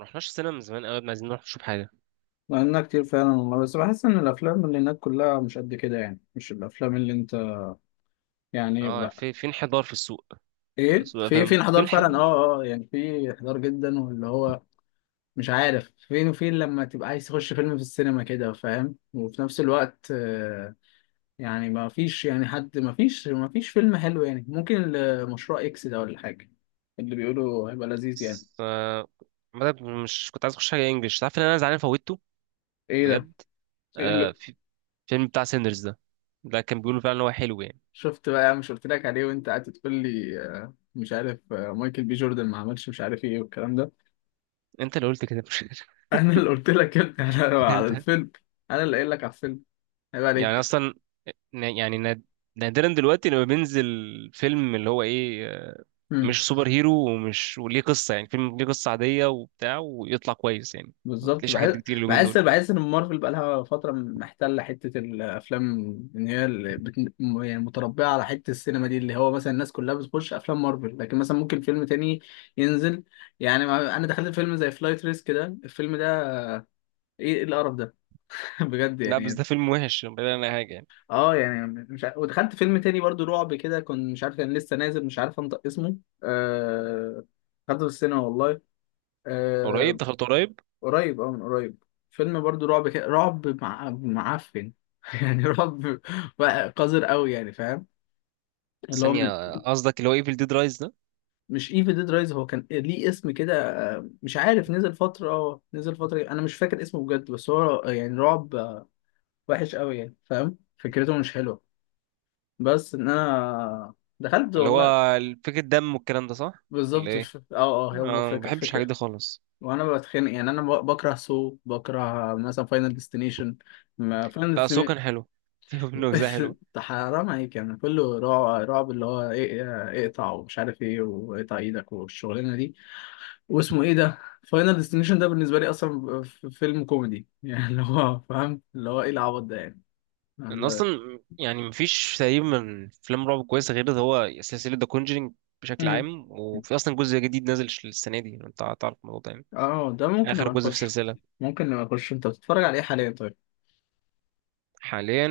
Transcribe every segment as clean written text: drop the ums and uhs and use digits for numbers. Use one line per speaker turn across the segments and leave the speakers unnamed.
رحناش السينما من زمان قوي، عايزين نروح نشوف حاجة.
لأنها كتير فعلا والله، بس بحس إن الأفلام اللي هناك كلها مش قد كده. يعني مش الأفلام اللي أنت، يعني
اه،
بقى.
في انحدار في السوق.
إيه،
سوق
في
فاهم في
انحدار فعلا. أه
انحدار.
أه آه، يعني في انحدار جدا، واللي هو مش عارف فين وفين. لما تبقى عايز تخش فيلم في السينما كده، فاهم؟ وفي نفس الوقت يعني ما فيش، يعني حد، ما فيش فيلم حلو. يعني ممكن مشروع إكس ده ولا حاجة اللي بيقولوا هيبقى لذيذ يعني.
ف... مش كنت عايز اخش حاجة انجلش، تعرف ان انا زعلان فوتته
إيه ده؟
بجد. آه، في فيلم بتاع سيندرز ده، ده كان بيقولوا فعلا ان هو حلو يعني.
شفت بقى يا عم؟ مش قلت لك عليه وانت قاعد تقول لي مش عارف، مايكل بي جوردن ما عملش مش عارف ايه والكلام ده.
انت اللي قلت كده، مش؟
انا اللي قلت لك يا ابني على على
انت
الفيلم. انا اللي قايل لك على الفيلم، عيب
يعني
عليك.
اصلا ن- يعني ناد- نادرا دلوقتي لما بينزل فيلم اللي هو ايه،
امم.
مش سوبر هيرو ومش وليه قصة، يعني فيلم ليه قصة عادية وبتاع ويطلع كويس يعني. ما
بالظبط،
بتلاقيش حاجات
بحس.
دي كتير اليومين
بحس
دول.
بحس ان مارفل بقى لها فتره محتله حته الافلام. ان هي اللي بت... يعني متربعه على حته السينما دي، اللي هو مثلا الناس كلها بتخش افلام مارفل، لكن مثلا ممكن فيلم تاني ينزل. يعني انا دخلت فيلم زي فلايت ريسك ده، الفيلم ده ايه؟ إيه القرف ده؟ بجد
لا بس
يعني.
ده فيلم وحش بعيد عن اي حاجة يعني.
اه، يعني مش عارف. ودخلت فيلم تاني برضو رعب كده، كنت مش عارف، كان لسه نازل، مش عارف انطق اسمه. آه... دخلته في السينما والله.
قريب،
آه...
دخلت قريب.
قريب، اه، من قريب. فيلم برضو رعب كده، رعب مع... معفن. يعني رعب بقى قذر قوي يعني، فاهم؟ اللي هو من...
ثانية، قصدك اللي هو ايفل ديد رايز ده،
مش ايفل ديد رايز، هو كان ليه اسم كده. مش عارف، نزل فترة، اه نزل فترة، انا مش فاكر اسمه بجد. بس هو يعني رعب وحش قوي يعني، فاهم؟ فكرته مش حلوة، بس ان انا دخلت
اللي
والله.
هو فكرة دم والكلام ده، صح ولا
بالظبط، مش
ايه؟
فاكر. اه اه، هو
اه، ما
فاكر
بحبش الحاجات
فاكر.
دي خالص.
وانا بتخانق. يعني انا بكره سو، بكره مثلا فاينل ديستنيشن. ما فاينل
لا بس هو
ديستنيشن
كان حلو، في منه أجزاء حلوة.
حرام عليك! يعني كله رعب رعب، اللي هو ايه؟ إيه، اقطع ومش عارف ايه، واقطع ايدك والشغلانه دي، واسمه ايه ده. فاينل ديستنيشن ده بالنسبه لي اصلا فيلم كوميدي. يعني اللي هو فاهم، اللي هو ايه العبط ده يعني؟
أنا
اللي هو...
أصلا يعني مفيش تقريبا من أفلام رعب كويسة غير ده، هو سلسلة ذا كونجرينج بشكل
مم.
عام، وفي أصلا جزء جديد نازل السنة دي، أنت تعرف الموضوع ده يعني،
اه، ده ممكن
آخر
نبقى
جزء في
نخش.
السلسلة.
ممكن نبقى نخش. انت بتتفرج على ايه حاليا طيب؟
حاليا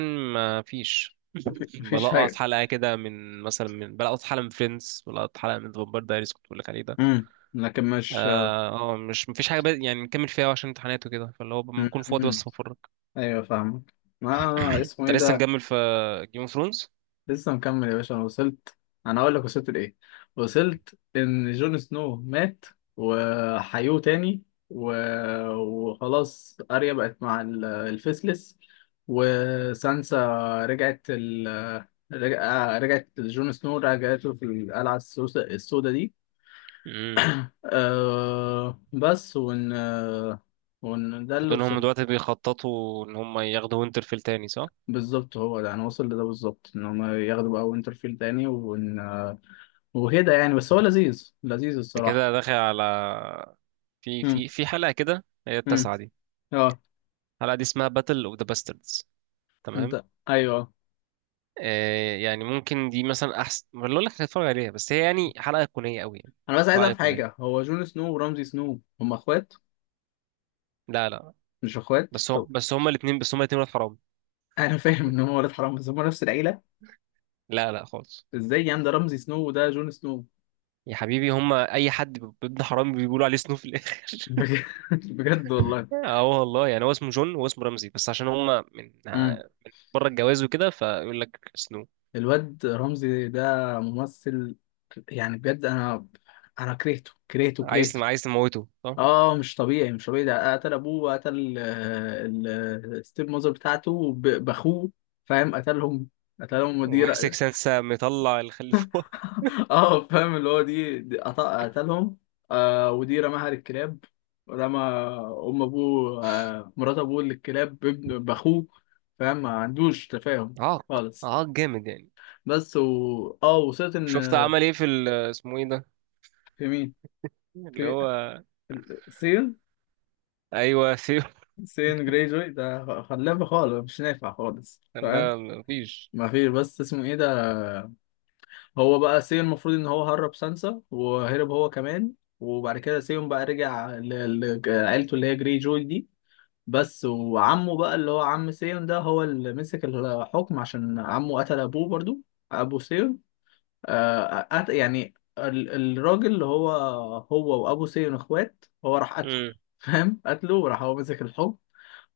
مفيش.
مفيش
بلقط
حاجه؟
حلقة كده من، مثلا من، بلقط حلقة من فريندز، بلقط حلقة من فامباير دايريز كنت بقولك عليه ده.
امم. لكن مش.
اه مش مفيش حاجه، يعني نكمل فيها عشان امتحانات وكده، فاللي هو بكون فاضي
مم.
بس بفرج.
ايوه، فاهمك. ما اسمه
انت
ايه
لسه
ده؟
نكمل في جيم اوف ثرونز؟
لسه مكمل يا باشا. انا وصلت، انا اقول لك وصلت لايه. وصلت ان جون سنو مات وحيوه تاني و... وخلاص اريا بقت مع الفيسلس، وسانسا رجعت ال... رجع... رجعت لجون سنو، رجعته في القلعة السوداء السوداء دي.
امم.
أه... بس وان، وان ده اللي
فدول هم
وصلت.
دلوقتي بيخططوا ان هم ياخدوا وينترفيل تاني، صح؟
بالظبط، هو ده انا واصل لده بالظبط، ان هم ياخدوا بقى وينترفيل تاني وإن... وكده يعني. بس هو لذيذ، لذيذ
انت
الصراحه.
كده داخل على في
امم.
في في حلقه كده، هي
امم.
التاسعه دي.
اه.
الحلقه دي اسمها باتل اوف ذا باستردز، تمام.
انت، ايوه.
آه يعني ممكن دي مثلا احسن ما اقول لك هتتفرج عليها، بس هي يعني حلقه ايقونيه قوي يعني.
انا بس عايز
حلقه
اعرف
ايقونيه.
حاجه: هو جون سنو ورمزي سنو هم اخوات؟
لا لا،
مش اخوات
بس هو
طب؟
بس هما الاثنين ولاد حرام.
انا فاهم ان هم ولاد حرام، بس هم نفس العيله.
لا لا خالص.
ازاي يعني؟ ده رمزي سنو وده جون سنو.
يا حبيبي هما اي حد ابن حرام بيقولوا عليه سنو في الاخر.
بجد؟ بجد والله؟
اه والله، يعني هو اسمه جون وهو اسمه رمزي بس عشان هما من
امم.
بره الجواز وكده، فيقول لك سنو.
الواد رمزي ده ممثل، يعني بجد. انا انا كرهته كرهته
عايز
كرهته.
عايز تموته، صح؟
اه، مش طبيعي، مش طبيعي. ده قتل ابوه، وقتل الستيب ماذر بتاعته باخوه. فاهم؟ قتلهم، قتلهم. ودي
ومحسك سنسة مطلع الخلي فوق.
اه، فاهم اللي هو دي, دي قتلهم. آه، ودي رماها للكلاب، رمى ام ابوه، آه مرات ابوه، للكلاب، بابن باخوه. فاهم؟ ما عندوش تفاهم
عاق،
خالص.
عاق جامد يعني.
بس و، اه، وصلت ان.
شفت عمل ايه في اسمه ايه ده،
في مين؟
اللي
في
هو،
سين،
ايوه ثيو.
سين جريجوي ده خلابه خالص، مش نافع خالص، فاهم؟
لا مفيش.
ما فيش. بس اسمه ايه ده؟ هو بقى سي، المفروض ان هو هرب سانسا وهرب هو كمان، وبعد كده سيون بقى رجع لعيلته اللي هي جري جوي دي. بس وعمه بقى، اللي هو عم سيون ده، هو اللي مسك الحكم، عشان عمه قتل ابوه برضو، ابو سيون. آه، يعني الراجل اللي هو، هو وابو سيون اخوات، هو راح قتله.
امم.
فاهم؟ قتله وراح هو مسك الحكم،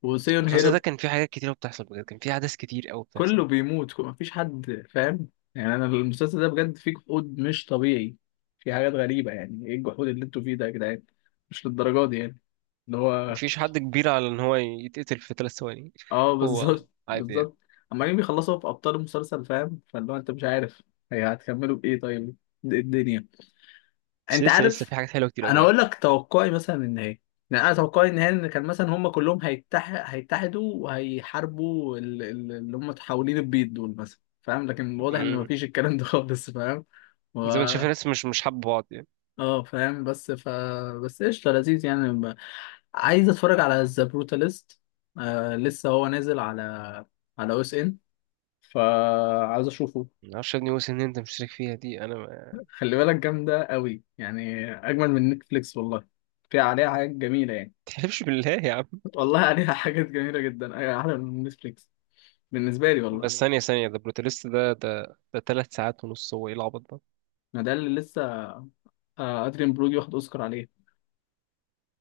وسيون
المسلسل ده
هرب.
كان فيه حاجات كتيرة بتحصل بجد، كان فيه أحداث كتير أوي بتحصل.
كله بيموت، مفيش حد، فاهم؟ يعني انا المسلسل ده بجد فيه جحود مش طبيعي، في حاجات غريبة. يعني ايه الجحود اللي انتوا فيه ده يا جدعان؟ مش للدرجة دي يعني. اللي هو
مفيش حد كبير على إن هو يتقتل في 3 ثواني.
اه،
هو
بالظبط
عادي يعني.
بالظبط. عمالين بيخلصوا في ابطال المسلسل، فاهم؟ فاللي هو انت مش عارف هي هتكملوا بايه طيب؟ إيه الدنيا؟
بس
انت
لسه لسه
عارف،
في حاجات حلوه كتير قوي
انا
جايه.
اقول لك توقعي مثلا النهائي. يعني انا توقعي النهائي ان كان مثلا هم كلهم هيتحد، هيتحدوا وهيحاربوا اللي هم حاولين، البيض دول مثلا، فاهم؟ لكن واضح ان
امم.
مفيش الكلام ده خالص، فاهم؟ و...
زي ما انت شايف الناس مش حابه بعض يعني.
اه فاهم، بس ف، بس قشطه، لذيذ يعني. ب... عايز اتفرج على ذا بروتاليست. آه، لسه هو نازل على على او اس ان، فعايز اشوفه.
ما اعرفش يا ابني وسن ان انت مشترك فيها دي، انا ما
خلي بالك جامده قوي يعني، اجمل من نتفليكس والله. فيها، عليها حاجات جميله يعني.
تحلفش بالله يا عم.
والله عليها حاجات جميلة جدا. أيوة، أحلى من نتفليكس بالنسبة لي
بس
والله.
ثانيه ثانيه، ده بروتاليست ده، 3 ساعات ونص، هو ايه العبط ده؟
ما ده اللي لسه. أدريان برودي واخد أوسكار عليه.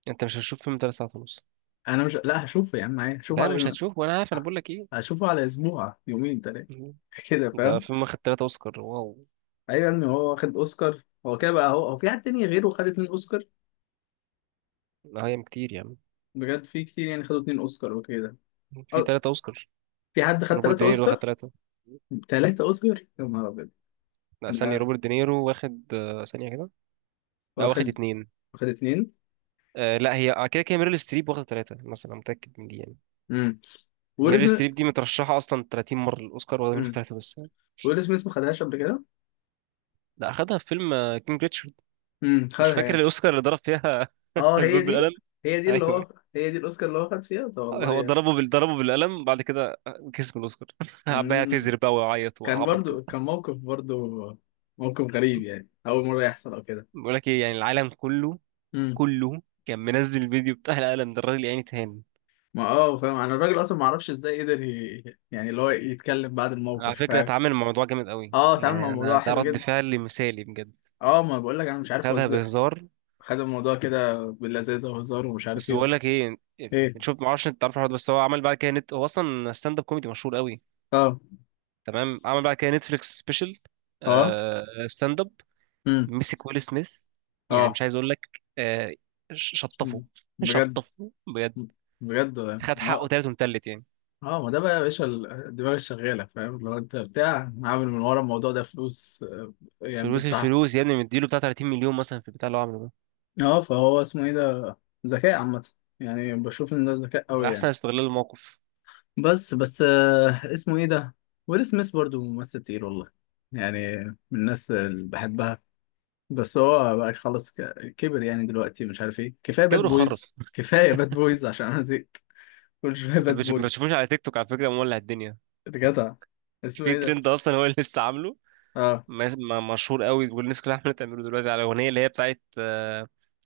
انت مش هتشوف فيلم 3 ساعات ونص.
أنا مش، لا هشوفه يا عم عادي، هشوفه
لا
على
مش
يوم،
هتشوف، وانا عارف انا بقول لك ايه.
هشوفه على أسبوع، يومين تلاتة.
مم.
كده،
ده
فاهم؟
فيلم واخد ثلاثة اوسكار، واو.
أيوة، إن هو واخد أوسكار، هو كده بقى؟ هو، هو في حد تاني غيره خد اتنين أوسكار؟
ده هي كتير يعني،
بجد في كتير يعني خدوا اتنين أوسكار وكده؟
في
أو،
ثلاثة اوسكار؟
في حد خد
روبرت
تلاتة
دينيرو واخد
أوسكار؟
ثلاثة.
تلاتة أوسكار، يا نهار أبيض!
لا ثانية،
لا،
روبرت دينيرو واخد، ثانية كده. لا واخد
واخد،
اتنين.
واخد اتنين.
آه لا، هي آه، كده كده ميريل ستريب واخد ثلاثة مثلا، أنا متأكد من دي يعني.
امم. ويل
ميري
سميث.
ستريب دي مترشحة أصلا 30 مرة للأوسكار، واخدة منهم
امم.
تلاتة بس.
ويل سميث ما خدهاش قبل كده.
لا أخدها في فيلم كينج ريتشارد.
امم،
مش
خدها
فاكر
يعني.
الأوسكار اللي ضرب فيها
اه، هي
الباب
دي.
بالقلم.
هي دي اللي
أيوه،
هو، هي دي الاوسكار اللي هو خد فيها ده، والله
هو
يعني.
ضربه بالقلم بعد كده، كسب الأوسكار. قعد بقى
امم.
يعتذر بقى ويعيط
كان
وعبط كده.
برضو، كان موقف، برضو موقف غريب. يعني اول مره يحصل او كده.
بقول لك إيه، يعني العالم كله
امم.
كله كان منزل الفيديو بتاع القلم ده، الراجل يعني تهان.
ما اه، فاهم انا الراجل اصلا، ما اعرفش ازاي قدر ي... يعني اللي هو يتكلم بعد
على
الموقف،
فكرة
فاهم؟
اتعامل مع الموضوع جامد قوي
اه، اتعامل مع
يعني،
الموضوع
أنا ده
حلو
رد
جدا.
فعل مثالي بجد.
اه، ما بقول لك انا مش عارف هو
خدها
ازاي
بهزار.
خد الموضوع كده باللذاذه وهزار ومش عارف
بس
ايه
بقول
وكده.
لك ايه،
ايه.
شوف ما اعرفش انت تعرف الحوار ده، بس هو عمل بعد كده نت، هو اصلا ستاند اب كوميدي مشهور قوي،
اه.
تمام. عمل بعد كده نتفليكس سبيشال.
اه.
اه ستاند اب.
امم.
مسك ويل سميث، يعني
اه.
مش عايز اقول لك، آه، شطفه،
مم. بجد.
شطفه بجد.
بجد والله.
خد
ما
حقه
هو،
تالت ومتلت يعني.
اه، ما ده بقى يا باشا الدماغ الشغاله، فاهم؟ لو انت بتاع، عامل من ورا الموضوع ده فلوس يعني
فلوس،
بتاع،
الفلوس يا ابني مديله بتاع 30 مليون مثلا في البتاع اللي هو عامله ده،
اه، فهو اسمه ايه ده، ذكاء عامه. يعني بشوف ان ده ذكاء قوي
على احسن
يعني.
استغلال الموقف.
بس اسمه ايه ده. ويل سميث برضو ممثل تقيل والله يعني، من الناس اللي بحبها. بس هو بقى خلاص كبر. يعني دلوقتي مش عارف ايه، كفايه باد
كبر
بويز،
وخرف.
كفايه باد بويز، عشان انا زهقت. كل شويه
انت
باد
ما
بويز.
بتشوفوش على تيك توك؟ على فكره مولع الدنيا،
جدع،
مش
اسمه
في
ايه ده؟
ترند اصلا هو اللي لسه عامله.
اه.
مشهور قوي، والناس كلها عماله تعمله دلوقتي على الاغنيه اللي هي بتاعت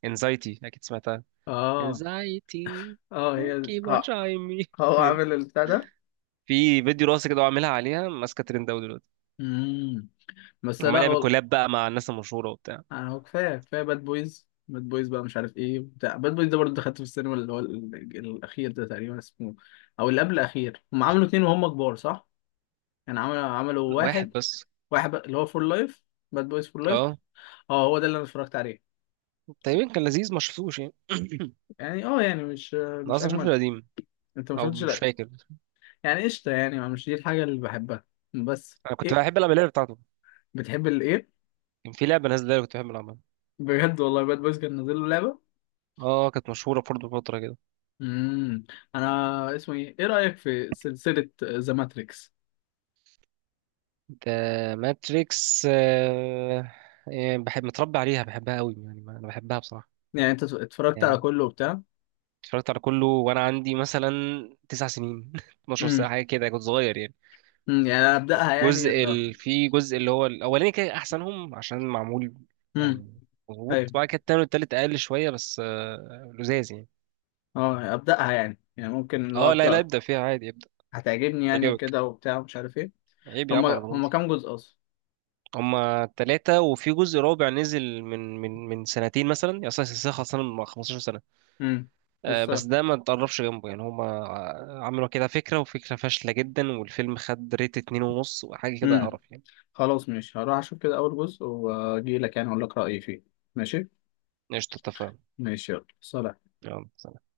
انزايتي، اكيد سمعتها.
اه.
انزايتي،
اه هي،
كيب اون
اه.
شاين مي.
هو عامل البتاع ده.
في فيديو راسي كده وعاملها عليها، ماسكه ترند قوي دلوقتي.
امم. بس
عمال
لا
يعمل
والله.
كولاب بقى مع الناس المشهوره وبتاع.
انا هو، كفايه باد بويز، باد بويز بقى، مش عارف ايه بتاع باد بويز ده. برضه دخلت في السينما اللي هو الاخير ده تقريبا اسمه، او اللي قبل الاخير. هم عملوا اتنين وهم كبار، صح؟ يعني عملوا، عملوا
واحد
واحد.
بس.
واحد بقى، اللي هو فور لايف، باد بويز فور لايف.
اه
اه، هو ده اللي انا اتفرجت عليه.
تقريبا كان لذيذ، ما شفتوش يعني.
يعني اه، يعني مش،
انا
مش
اصلا شفت
اجمد.
القديم،
انت ما
او
شفتش،
مش
لا؟
فاكر.
يعني قشطه يعني، ما مش دي الحاجه اللي بحبها. بس
انا كنت
ايه؟
بحب العب اللعبه بتاعته،
بتحب الايه؟
كان في لعبه نازله كنت بحب العبها.
بجد والله؟ باد بويز كان نازل له لعبه.
اه كانت مشهوره برضه فتره كده.
امم. انا اسمه ايه، ايه رايك في سلسله ذا ماتريكس؟
ده ماتريكس. يعني بحب متربي عليها، بحبها قوي يعني، انا بحبها بصراحه
يعني انت اتفرجت على
يعني.
كله وبتاع.
اتفرجت على كله وانا عندي مثلا 9 سنين،
امم.
12 ساعه حاجه كده، كنت صغير يعني.
أمم، يعني انا ابداها، يعني اللي.
في جزء اللي هو الاولاني كان احسنهم عشان معمول
امم.
يعني مظبوط،
ايوه.
بعد كده التاني والتالت اقل شويه بس لزاز يعني.
اه ابداها يعني، يعني ممكن اللي هو
اه لا لا
ابداها
ابدا فيها عادي، ابدا
هتعجبني يعني،
تعجبك،
وكده وبتاع ومش عارف ايه.
عيب يا عم على
هما هما
ضمانتي.
كام جزء اصلا؟
هما تلاتة وفي جزء رابع نزل من سنتين مثلا يعني، أصلا السلسلة خلصانة من 15 سنة،
امم.
بس
لسه.
ده ما تقربش جنبه يعني. هما عملوا كده فكرة، وفكرة فاشلة جدا، والفيلم خد ريت اتنين ونص وحاجة كده،
امم.
قرف يعني.
خلاص ماشي، هروح اشوف كده اول جزء واجي لك يعني اقول لك رايي فيه. ماشي.
قشطة اتفقنا.
ماشي، يلا سلام.
يلا سلام.